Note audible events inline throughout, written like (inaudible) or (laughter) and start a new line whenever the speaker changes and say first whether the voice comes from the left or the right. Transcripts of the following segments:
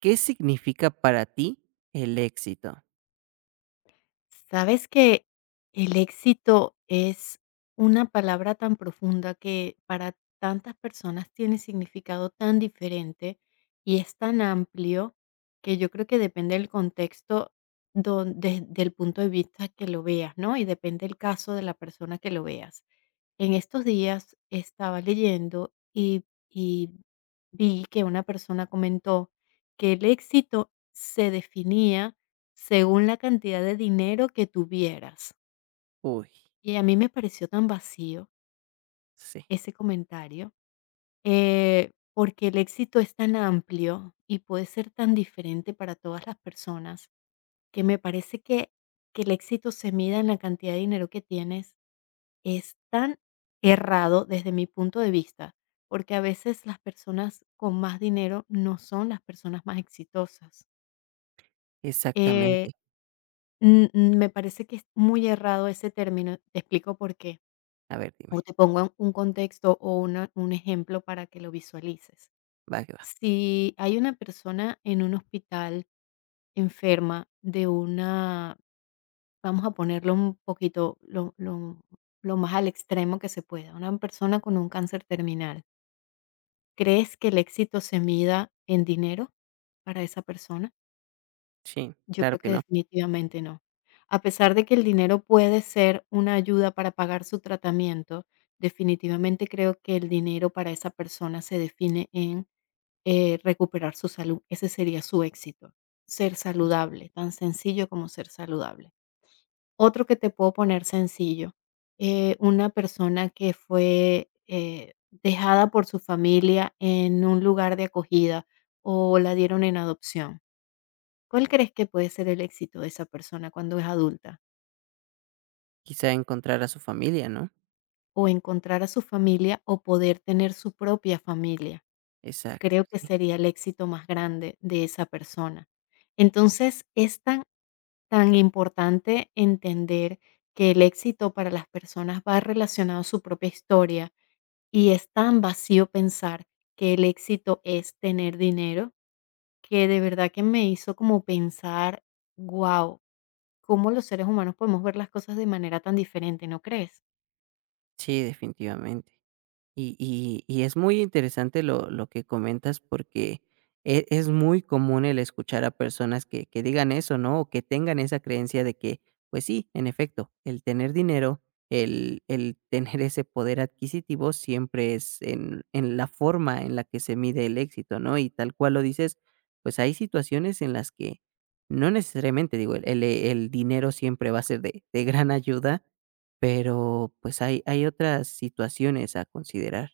right: ¿Qué significa para ti el éxito?
left: Sabes que el éxito es una palabra tan profunda que para tantas personas tiene significado tan diferente y es tan amplio que yo creo que depende del contexto desde el punto de vista que lo veas, ¿no? Y depende el caso de la persona que lo veas. En estos días estaba leyendo y vi que una persona comentó que el éxito se definía según la cantidad de dinero que tuvieras.
right: Uy,
left: Y a mí me pareció tan vacío
right: sí,
left: ese comentario, porque el éxito es tan amplio y puede ser tan diferente para todas las personas, que me parece que el éxito se mida en la cantidad de dinero que tienes es tan errado desde mi punto de vista, porque a veces las personas con más dinero no son las personas más exitosas. Eh,
right: exactamente.
left: Me parece que es muy errado ese término, te explico por qué.
right: A ver, dime.
left: O te pongo en un contexto o una un ejemplo para que lo visualices.
right: Va que va.
left: Si hay una persona en un hospital enferma de una, vamos a ponerlo un poquito lo lo más al extremo que se pueda, una persona con un cáncer terminal, ¿crees que el éxito se mida en dinero para esa persona?
right: Sí,
left: Yo
right: claro
left: creo
right: que
left: que
right: no.
left: definitivamente no. A pesar de que el dinero puede ser una ayuda para pagar su tratamiento, definitivamente creo que el dinero para esa persona se define en, recuperar su salud. Ese sería su éxito, ser saludable, tan sencillo como ser saludable. Otro que te puedo poner sencillo, una persona que fue, dejada por su familia en un lugar de acogida o la dieron en adopción. ¿Cuál crees que puede ser el éxito de esa persona cuando es adulta?
right: Quizá encontrar a su familia, ¿no?
left: O encontrar a su familia o poder tener su propia familia.
right: Exacto,
left: Creo que
right: sí.
left: sería el éxito más grande de esa persona. Entonces, es tan importante entender que el éxito para las personas va relacionado a su propia historia y es tan vacío pensar que el éxito es tener dinero, que de verdad que me hizo como pensar, wow, cómo los seres humanos podemos ver las cosas de manera tan diferente, ¿no crees?
right: Sí, definitivamente. Y es muy interesante lo que comentas porque es muy común el escuchar a personas que digan eso, ¿no? O que tengan esa creencia de que, pues sí, en efecto, el tener dinero, el (laughs) tener ese poder adquisitivo siempre es en la forma en la que se mide el éxito, ¿no? Y tal cual lo dices, pues hay situaciones en las que no necesariamente, digo, el dinero siempre va a ser de gran ayuda, pero, pues, hay otras situaciones a considerar.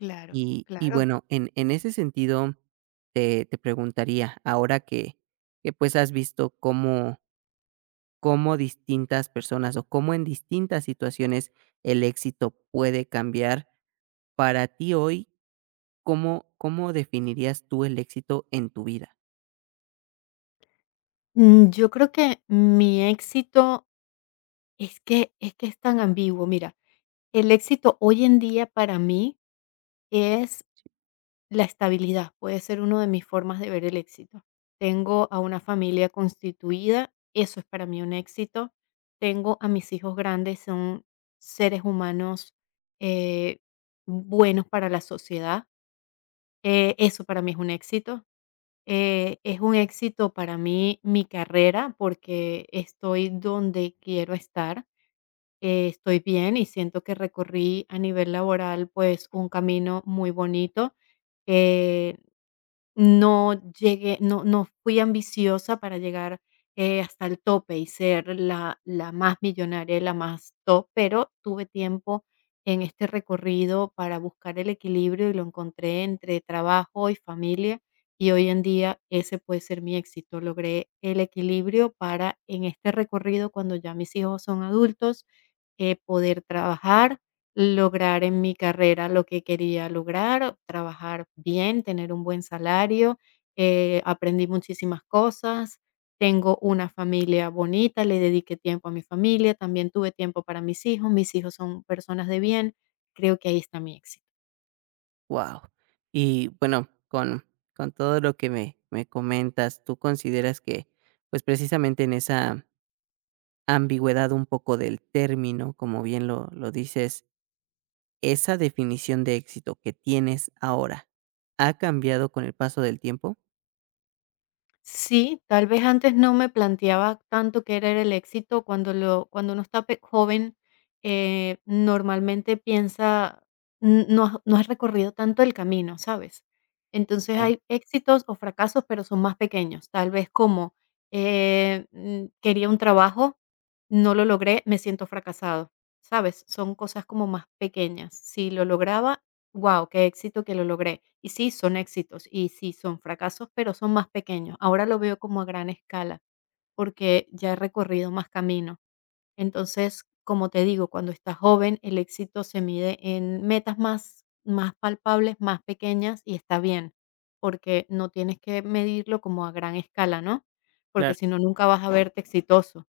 left: Claro,
right: Y
left: claro.
right: bueno, en ese sentido, te preguntaría, ahora que, pues, has visto cómo distintas personas, o cómo en distintas situaciones el éxito puede cambiar, para ti hoy, ¿cómo definirías tú el éxito en tu vida?
left: Mm, yo creo que mi éxito es que es tan ambiguo. Mira, el éxito hoy en día para mí es la estabilidad, puede ser uno de mis formas de ver el éxito. Tengo a una familia constituida, eso es para mí un éxito. Tengo a mis hijos grandes, son seres humanos eh, buenos para la sociedad, eso para mí es un éxito. Es un éxito para mí mi carrera porque estoy donde quiero estar, estoy bien y siento que recorrí a nivel laboral pues un camino muy bonito. Eh, no fui ambiciosa para llegar, hasta el tope y ser la más millonaria y la más top, pero tuve tiempo en este recorrido para buscar el equilibrio y lo encontré entre trabajo y familia, y hoy en día ese puede ser mi éxito. Logré el equilibrio para en este recorrido, cuando ya mis hijos son adultos, poder trabajar, lograr en mi carrera lo que quería lograr, trabajar bien, tener un buen salario, aprendí muchísimas cosas, tengo una familia bonita, le dediqué tiempo a mi familia, también tuve tiempo para mis hijos son personas de bien, creo que ahí está mi éxito.
right: Wow. Y bueno, con todo lo que me comentas, ¿tú consideras que, pues, precisamente en esa ambigüedad un poco del término, como bien lo dices, ¿esa definición de éxito que tienes ahora ha cambiado con el paso del tiempo?
left: Sí, tal vez antes no me planteaba tanto qué era el éxito cuando lo cuando uno está pe joven, normalmente piensa, n no has recorrido tanto el camino, ¿sabes? Entonces
right: Claro,
left: hay éxitos o fracasos, pero son más pequeños, tal vez como, quería un trabajo, no lo logré, me siento fracasado, ¿sabes? Son cosas como más pequeñas. Si lo lograba, wow, qué éxito que lo logré. Y sí, son éxitos y sí, son fracasos, pero son más pequeños. Ahora lo veo como a gran escala porque ya he recorrido más camino. Entonces, como te digo, cuando estás joven, el éxito se mide en metas más palpables, más pequeñas y está bien, porque no tienes que medirlo como a gran escala, ¿no? Porque
right: claro,
left: si no, nunca vas a verte exitoso.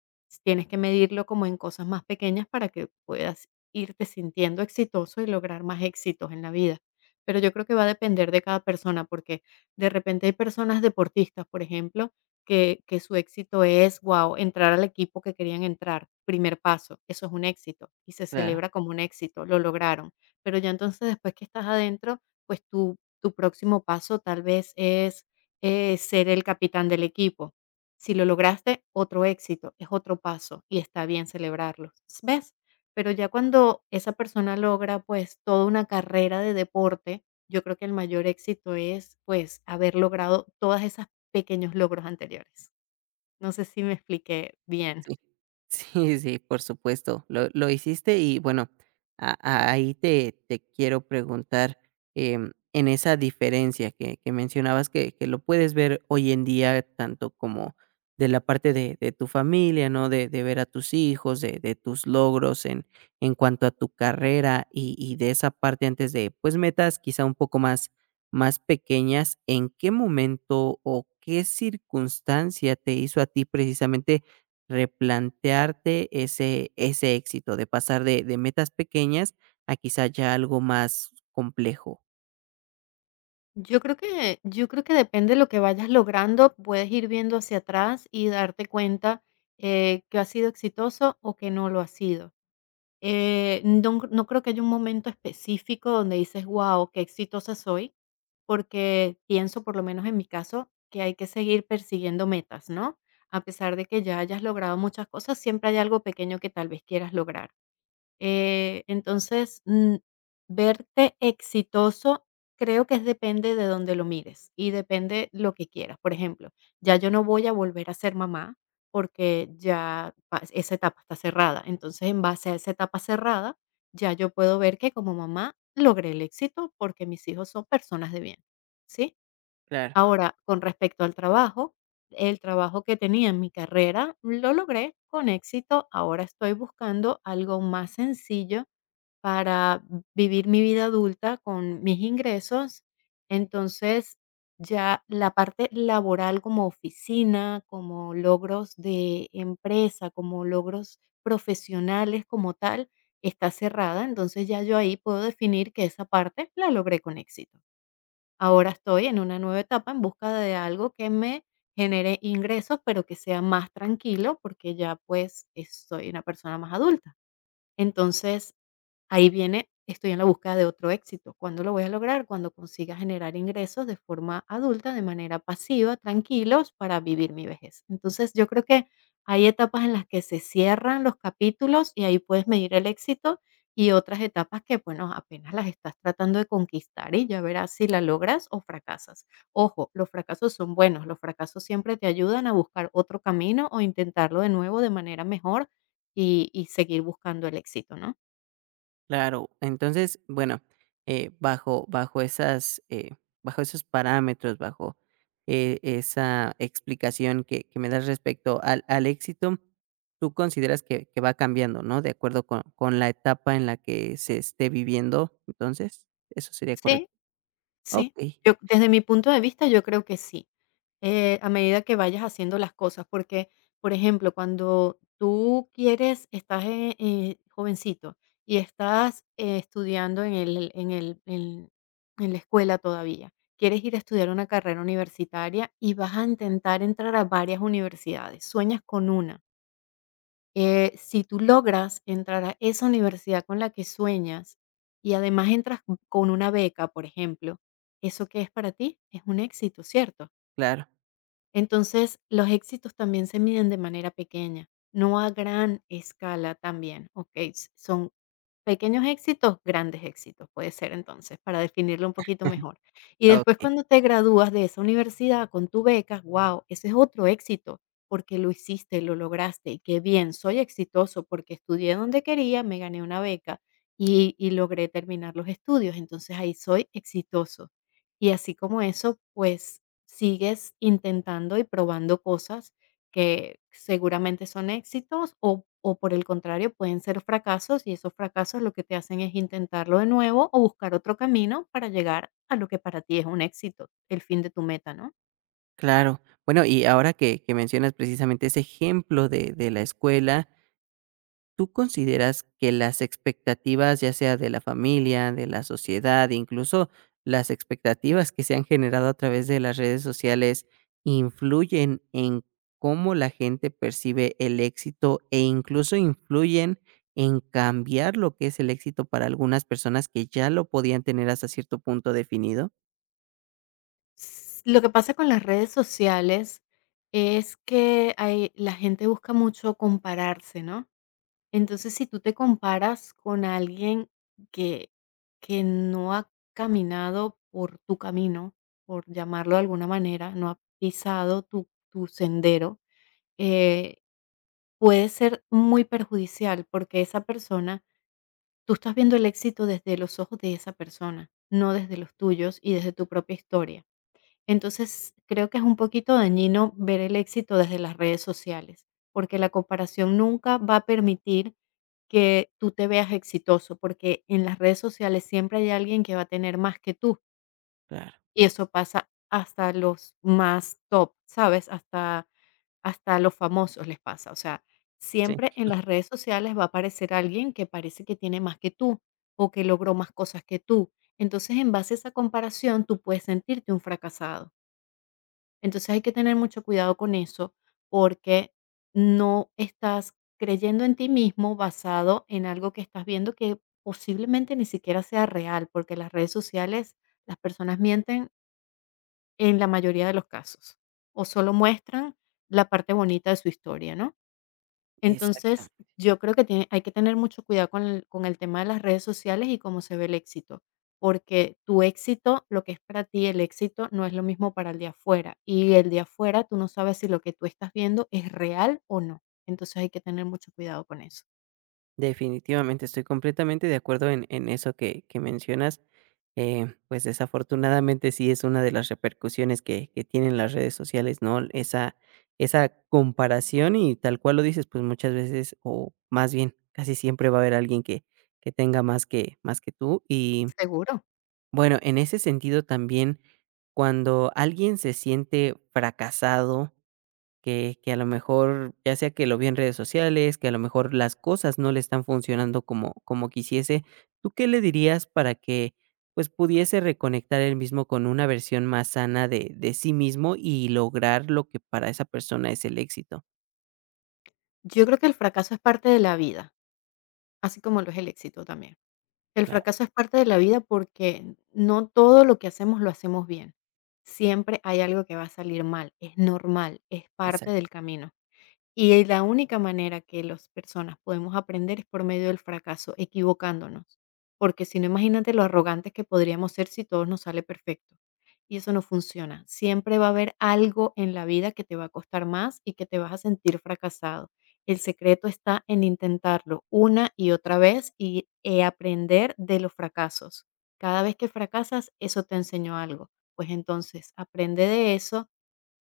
left: Tienes que medirlo como en cosas más pequeñas para que puedas irte sintiendo exitoso y lograr más éxitos en la vida. Pero yo creo que va a depender de cada persona, porque de repente hay personas deportistas, por ejemplo, que su éxito es, wow, entrar al equipo que querían entrar, primer paso, eso es un éxito y se
right: claro.
left: celebra como un éxito, lo lograron. Pero ya entonces después que estás adentro, pues tu próximo paso tal vez es, ser el capitán del equipo. Si lo lograste, otro éxito, es otro paso y está bien celebrarlo, ¿ves? Pero ya cuando esa persona logra, pues, toda una carrera de deporte, yo creo que el mayor éxito es, pues, haber logrado todas esas pequeños logros anteriores. No sé si me expliqué bien.
right: Sí, sí, sí, por supuesto, lo hiciste y bueno, a ahí te quiero preguntar, en esa diferencia que mencionabas que lo puedes ver hoy en día, tanto como de la parte de tu familia, ¿no? De ver a tus hijos, de tus logros en cuanto a tu carrera y de esa parte antes de, pues, metas quizá un poco más más pequeñas, ¿en qué momento o qué circunstancia te hizo a ti precisamente replantearte ese éxito, de pasar de metas pequeñas a quizá ya algo más complejo?
left: Yo creo que depende de lo que vayas logrando, puedes ir viendo hacia atrás y darte cuenta, que ha sido exitoso o que no lo ha sido. No creo que haya un momento específico donde dices: "Guau, qué exitosa soy", porque pienso, por lo menos en mi caso, que hay que seguir persiguiendo metas, ¿no? A pesar de que ya hayas logrado muchas cosas, siempre hay algo pequeño que tal vez quieras lograr. Entonces, verte exitoso creo que es depende de dónde lo mires y depende lo que quieras. Por ejemplo, ya yo no voy a volver a ser mamá porque ya esa etapa está cerrada. Entonces, en base a esa etapa cerrada, ya yo puedo ver que como mamá logré el éxito porque mis hijos son personas de bien, ¿sí?
right: Claro.
left: Ahora, con respecto al trabajo, el trabajo que tenía en mi carrera lo logré con éxito. Ahora estoy buscando algo más sencillo para vivir mi vida adulta con mis ingresos. Entonces, ya la parte laboral como oficina, como logros de empresa, como logros profesionales como tal, está cerrada. Entonces ya yo ahí puedo definir que esa parte la logré con éxito. Ahora estoy en una nueva etapa en busca de algo que me genere ingresos, pero que sea más tranquilo, porque ya, pues, soy una persona más adulta. Entonces, ahí viene, estoy en la búsqueda de otro éxito. ¿Cuándo lo voy a lograr? Cuando consiga generar ingresos de forma adulta, de manera pasiva, tranquilos, para vivir mi vejez. Entonces, yo creo que hay etapas en las que se cierran los capítulos y ahí puedes medir el éxito y otras etapas que, bueno, apenas las estás tratando de conquistar y ya verás si la logras o fracasas. Ojo, los fracasos son buenos, los fracasos siempre te ayudan a buscar otro camino o intentarlo de nuevo de manera mejor y seguir buscando el éxito, ¿no?
right: Claro, entonces, bueno, bajo esas, bajo esos parámetros, bajo, esa explicación que me das respecto al éxito, tú consideras que va cambiando, ¿no? De acuerdo con la etapa en la que se esté viviendo, entonces, ¿eso sería
left: Sí,
right: correcto?
left: sí,
right: Okey,
left: yo desde mi punto de vista, yo creo que sí, a medida que vayas haciendo las cosas, porque, por ejemplo, cuando tú quieres, estás jovencito y estás estudiando en en la escuela todavía, quieres ir a estudiar una carrera universitaria y vas a intentar entrar a varias universidades, sueñas con una — si tú logras entrar a esa universidad con la que sueñas y además entras con una beca, por ejemplo, eso que es para ti es un éxito, ¿cierto?
right: claro,
left: Entonces, los éxitos también se miden de manera pequeña, no a gran escala también, ¿ok? Son pequeños éxitos, grandes éxitos, puede ser entonces, para definirlo un poquito
right: (laughs)
left: mejor. Y después
right: okey.
left: cuando te gradúas de esa universidad con tu beca, wow, ese es otro éxito, porque lo hiciste, lo lograste, y qué bien, soy exitoso porque estudié donde quería, me gané una beca y logré terminar los estudios, entonces ahí soy exitoso. Y así como eso, pues sigues intentando y probando cosas que seguramente son éxitos o por el contrario pueden ser fracasos y esos fracasos lo que te hacen es intentarlo de nuevo o buscar otro camino para llegar a lo que para ti es un éxito, el fin de tu meta, ¿no?
right: Claro. Bueno, y ahora que mencionas precisamente ese ejemplo de la escuela, ¿tú consideras que las expectativas, ya sea de la familia, de la sociedad, incluso las expectativas que se han generado a través de las redes sociales, influyen en cómo la gente percibe el éxito e incluso influyen en cambiar lo que es el éxito para algunas personas que ya lo podían tener hasta cierto punto definido?
left: Lo que pasa con las redes sociales es que hay, la gente busca mucho compararse, ¿no? Entonces, si tú te comparas con alguien que que no ha caminado por tu camino, por llamarlo de alguna manera, no ha pisado tu sendero, eh, puede ser muy perjudicial, porque esa persona, tú estás viendo el éxito desde los ojos de esa persona, no desde los tuyos y desde tu propia historia. Entonces, creo que es un poquito dañino ver el éxito desde las redes sociales, porque la comparación nunca va a permitir que tú te veas exitoso, porque en las redes sociales siempre hay alguien que va a tener más que tú
right: Claro.
left: y eso pasa hasta los más top, ¿sabes? Hasta a los famosos les pasa, o sea,
right: Sí.
left: siempre en las redes sociales va a aparecer alguien que parece que tiene más que tú o que logró más cosas que tú. Entonces, en base a esa comparación, tú puedes sentirte un fracasado. Entonces hay que tener mucho cuidado con eso, porque no estás creyendo en ti mismo basado en algo que estás viendo que posiblemente ni siquiera sea real, porque las redes sociales, las personas mienten en la mayoría de los casos, o solo muestran la parte bonita de su historia, ¿no? Entonces,
right: Exactamente.
left: yo creo que tiene hay que tener mucho cuidado con el tema de las redes sociales y cómo se ve el éxito, porque tu éxito, lo que es para ti el éxito, no es lo mismo para el de afuera, y el de afuera tú no sabes si lo que tú estás viendo es real o no. Entonces, hay que tener mucho cuidado con eso.
right: Definitivamente, estoy completamente de acuerdo en eso que mencionas. Pues, desafortunadamente, sí es una de las repercusiones que tienen las redes sociales, ¿no? Esa esa comparación y tal cual lo dices, pues, muchas veces, o más bien, casi siempre va a haber alguien que tenga más que tú. Y,
left: Seguro.
right: bueno, en ese sentido también, cuando alguien se siente fracasado que a lo mejor, ya sea que lo vio en redes sociales, que a lo mejor las cosas no le están funcionando como quisiese, ¿tú qué le dirías para que, pues, pudiese reconectar él mismo con una versión más sana de sí mismo y lograr lo que para esa persona es el éxito?
left: Yo creo que el fracaso es parte de la vida, así como lo es el éxito también. El
right: Claro.
left: fracaso es parte de la vida porque no todo lo que hacemos lo hacemos bien. Siempre hay algo que va a salir mal, es normal, es parte
right: Exacto.
left: del camino. Y la única manera que las personas podemos aprender es por medio del fracaso, equivocándonos, porque si no, imagínate lo arrogantes que podríamos ser si todo nos sale perfecto. Y eso no funciona. Siempre va a haber algo en la vida que te va a costar más y que te vas a sentir fracasado. El secreto está en intentarlo una y otra vez y aprender de los fracasos. Cada vez que fracasas, eso te enseñó algo. Pues entonces, aprende de eso,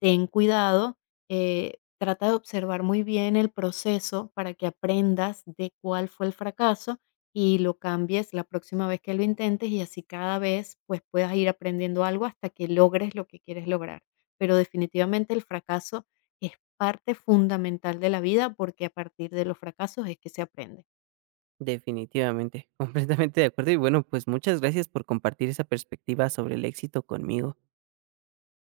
left: ten cuidado, trata de observar muy bien el proceso para que aprendas de cuál fue el fracaso y lo cambies la próxima vez que lo intentes y así cada vez pues puedas ir aprendiendo algo hasta que logres lo que quieres lograr. Pero definitivamente el fracaso es parte fundamental de la vida porque a partir de los fracasos es que se aprende.
right: Definitivamente, (laughs) completamente de acuerdo y bueno, pues, muchas gracias por compartir esa perspectiva sobre el éxito conmigo.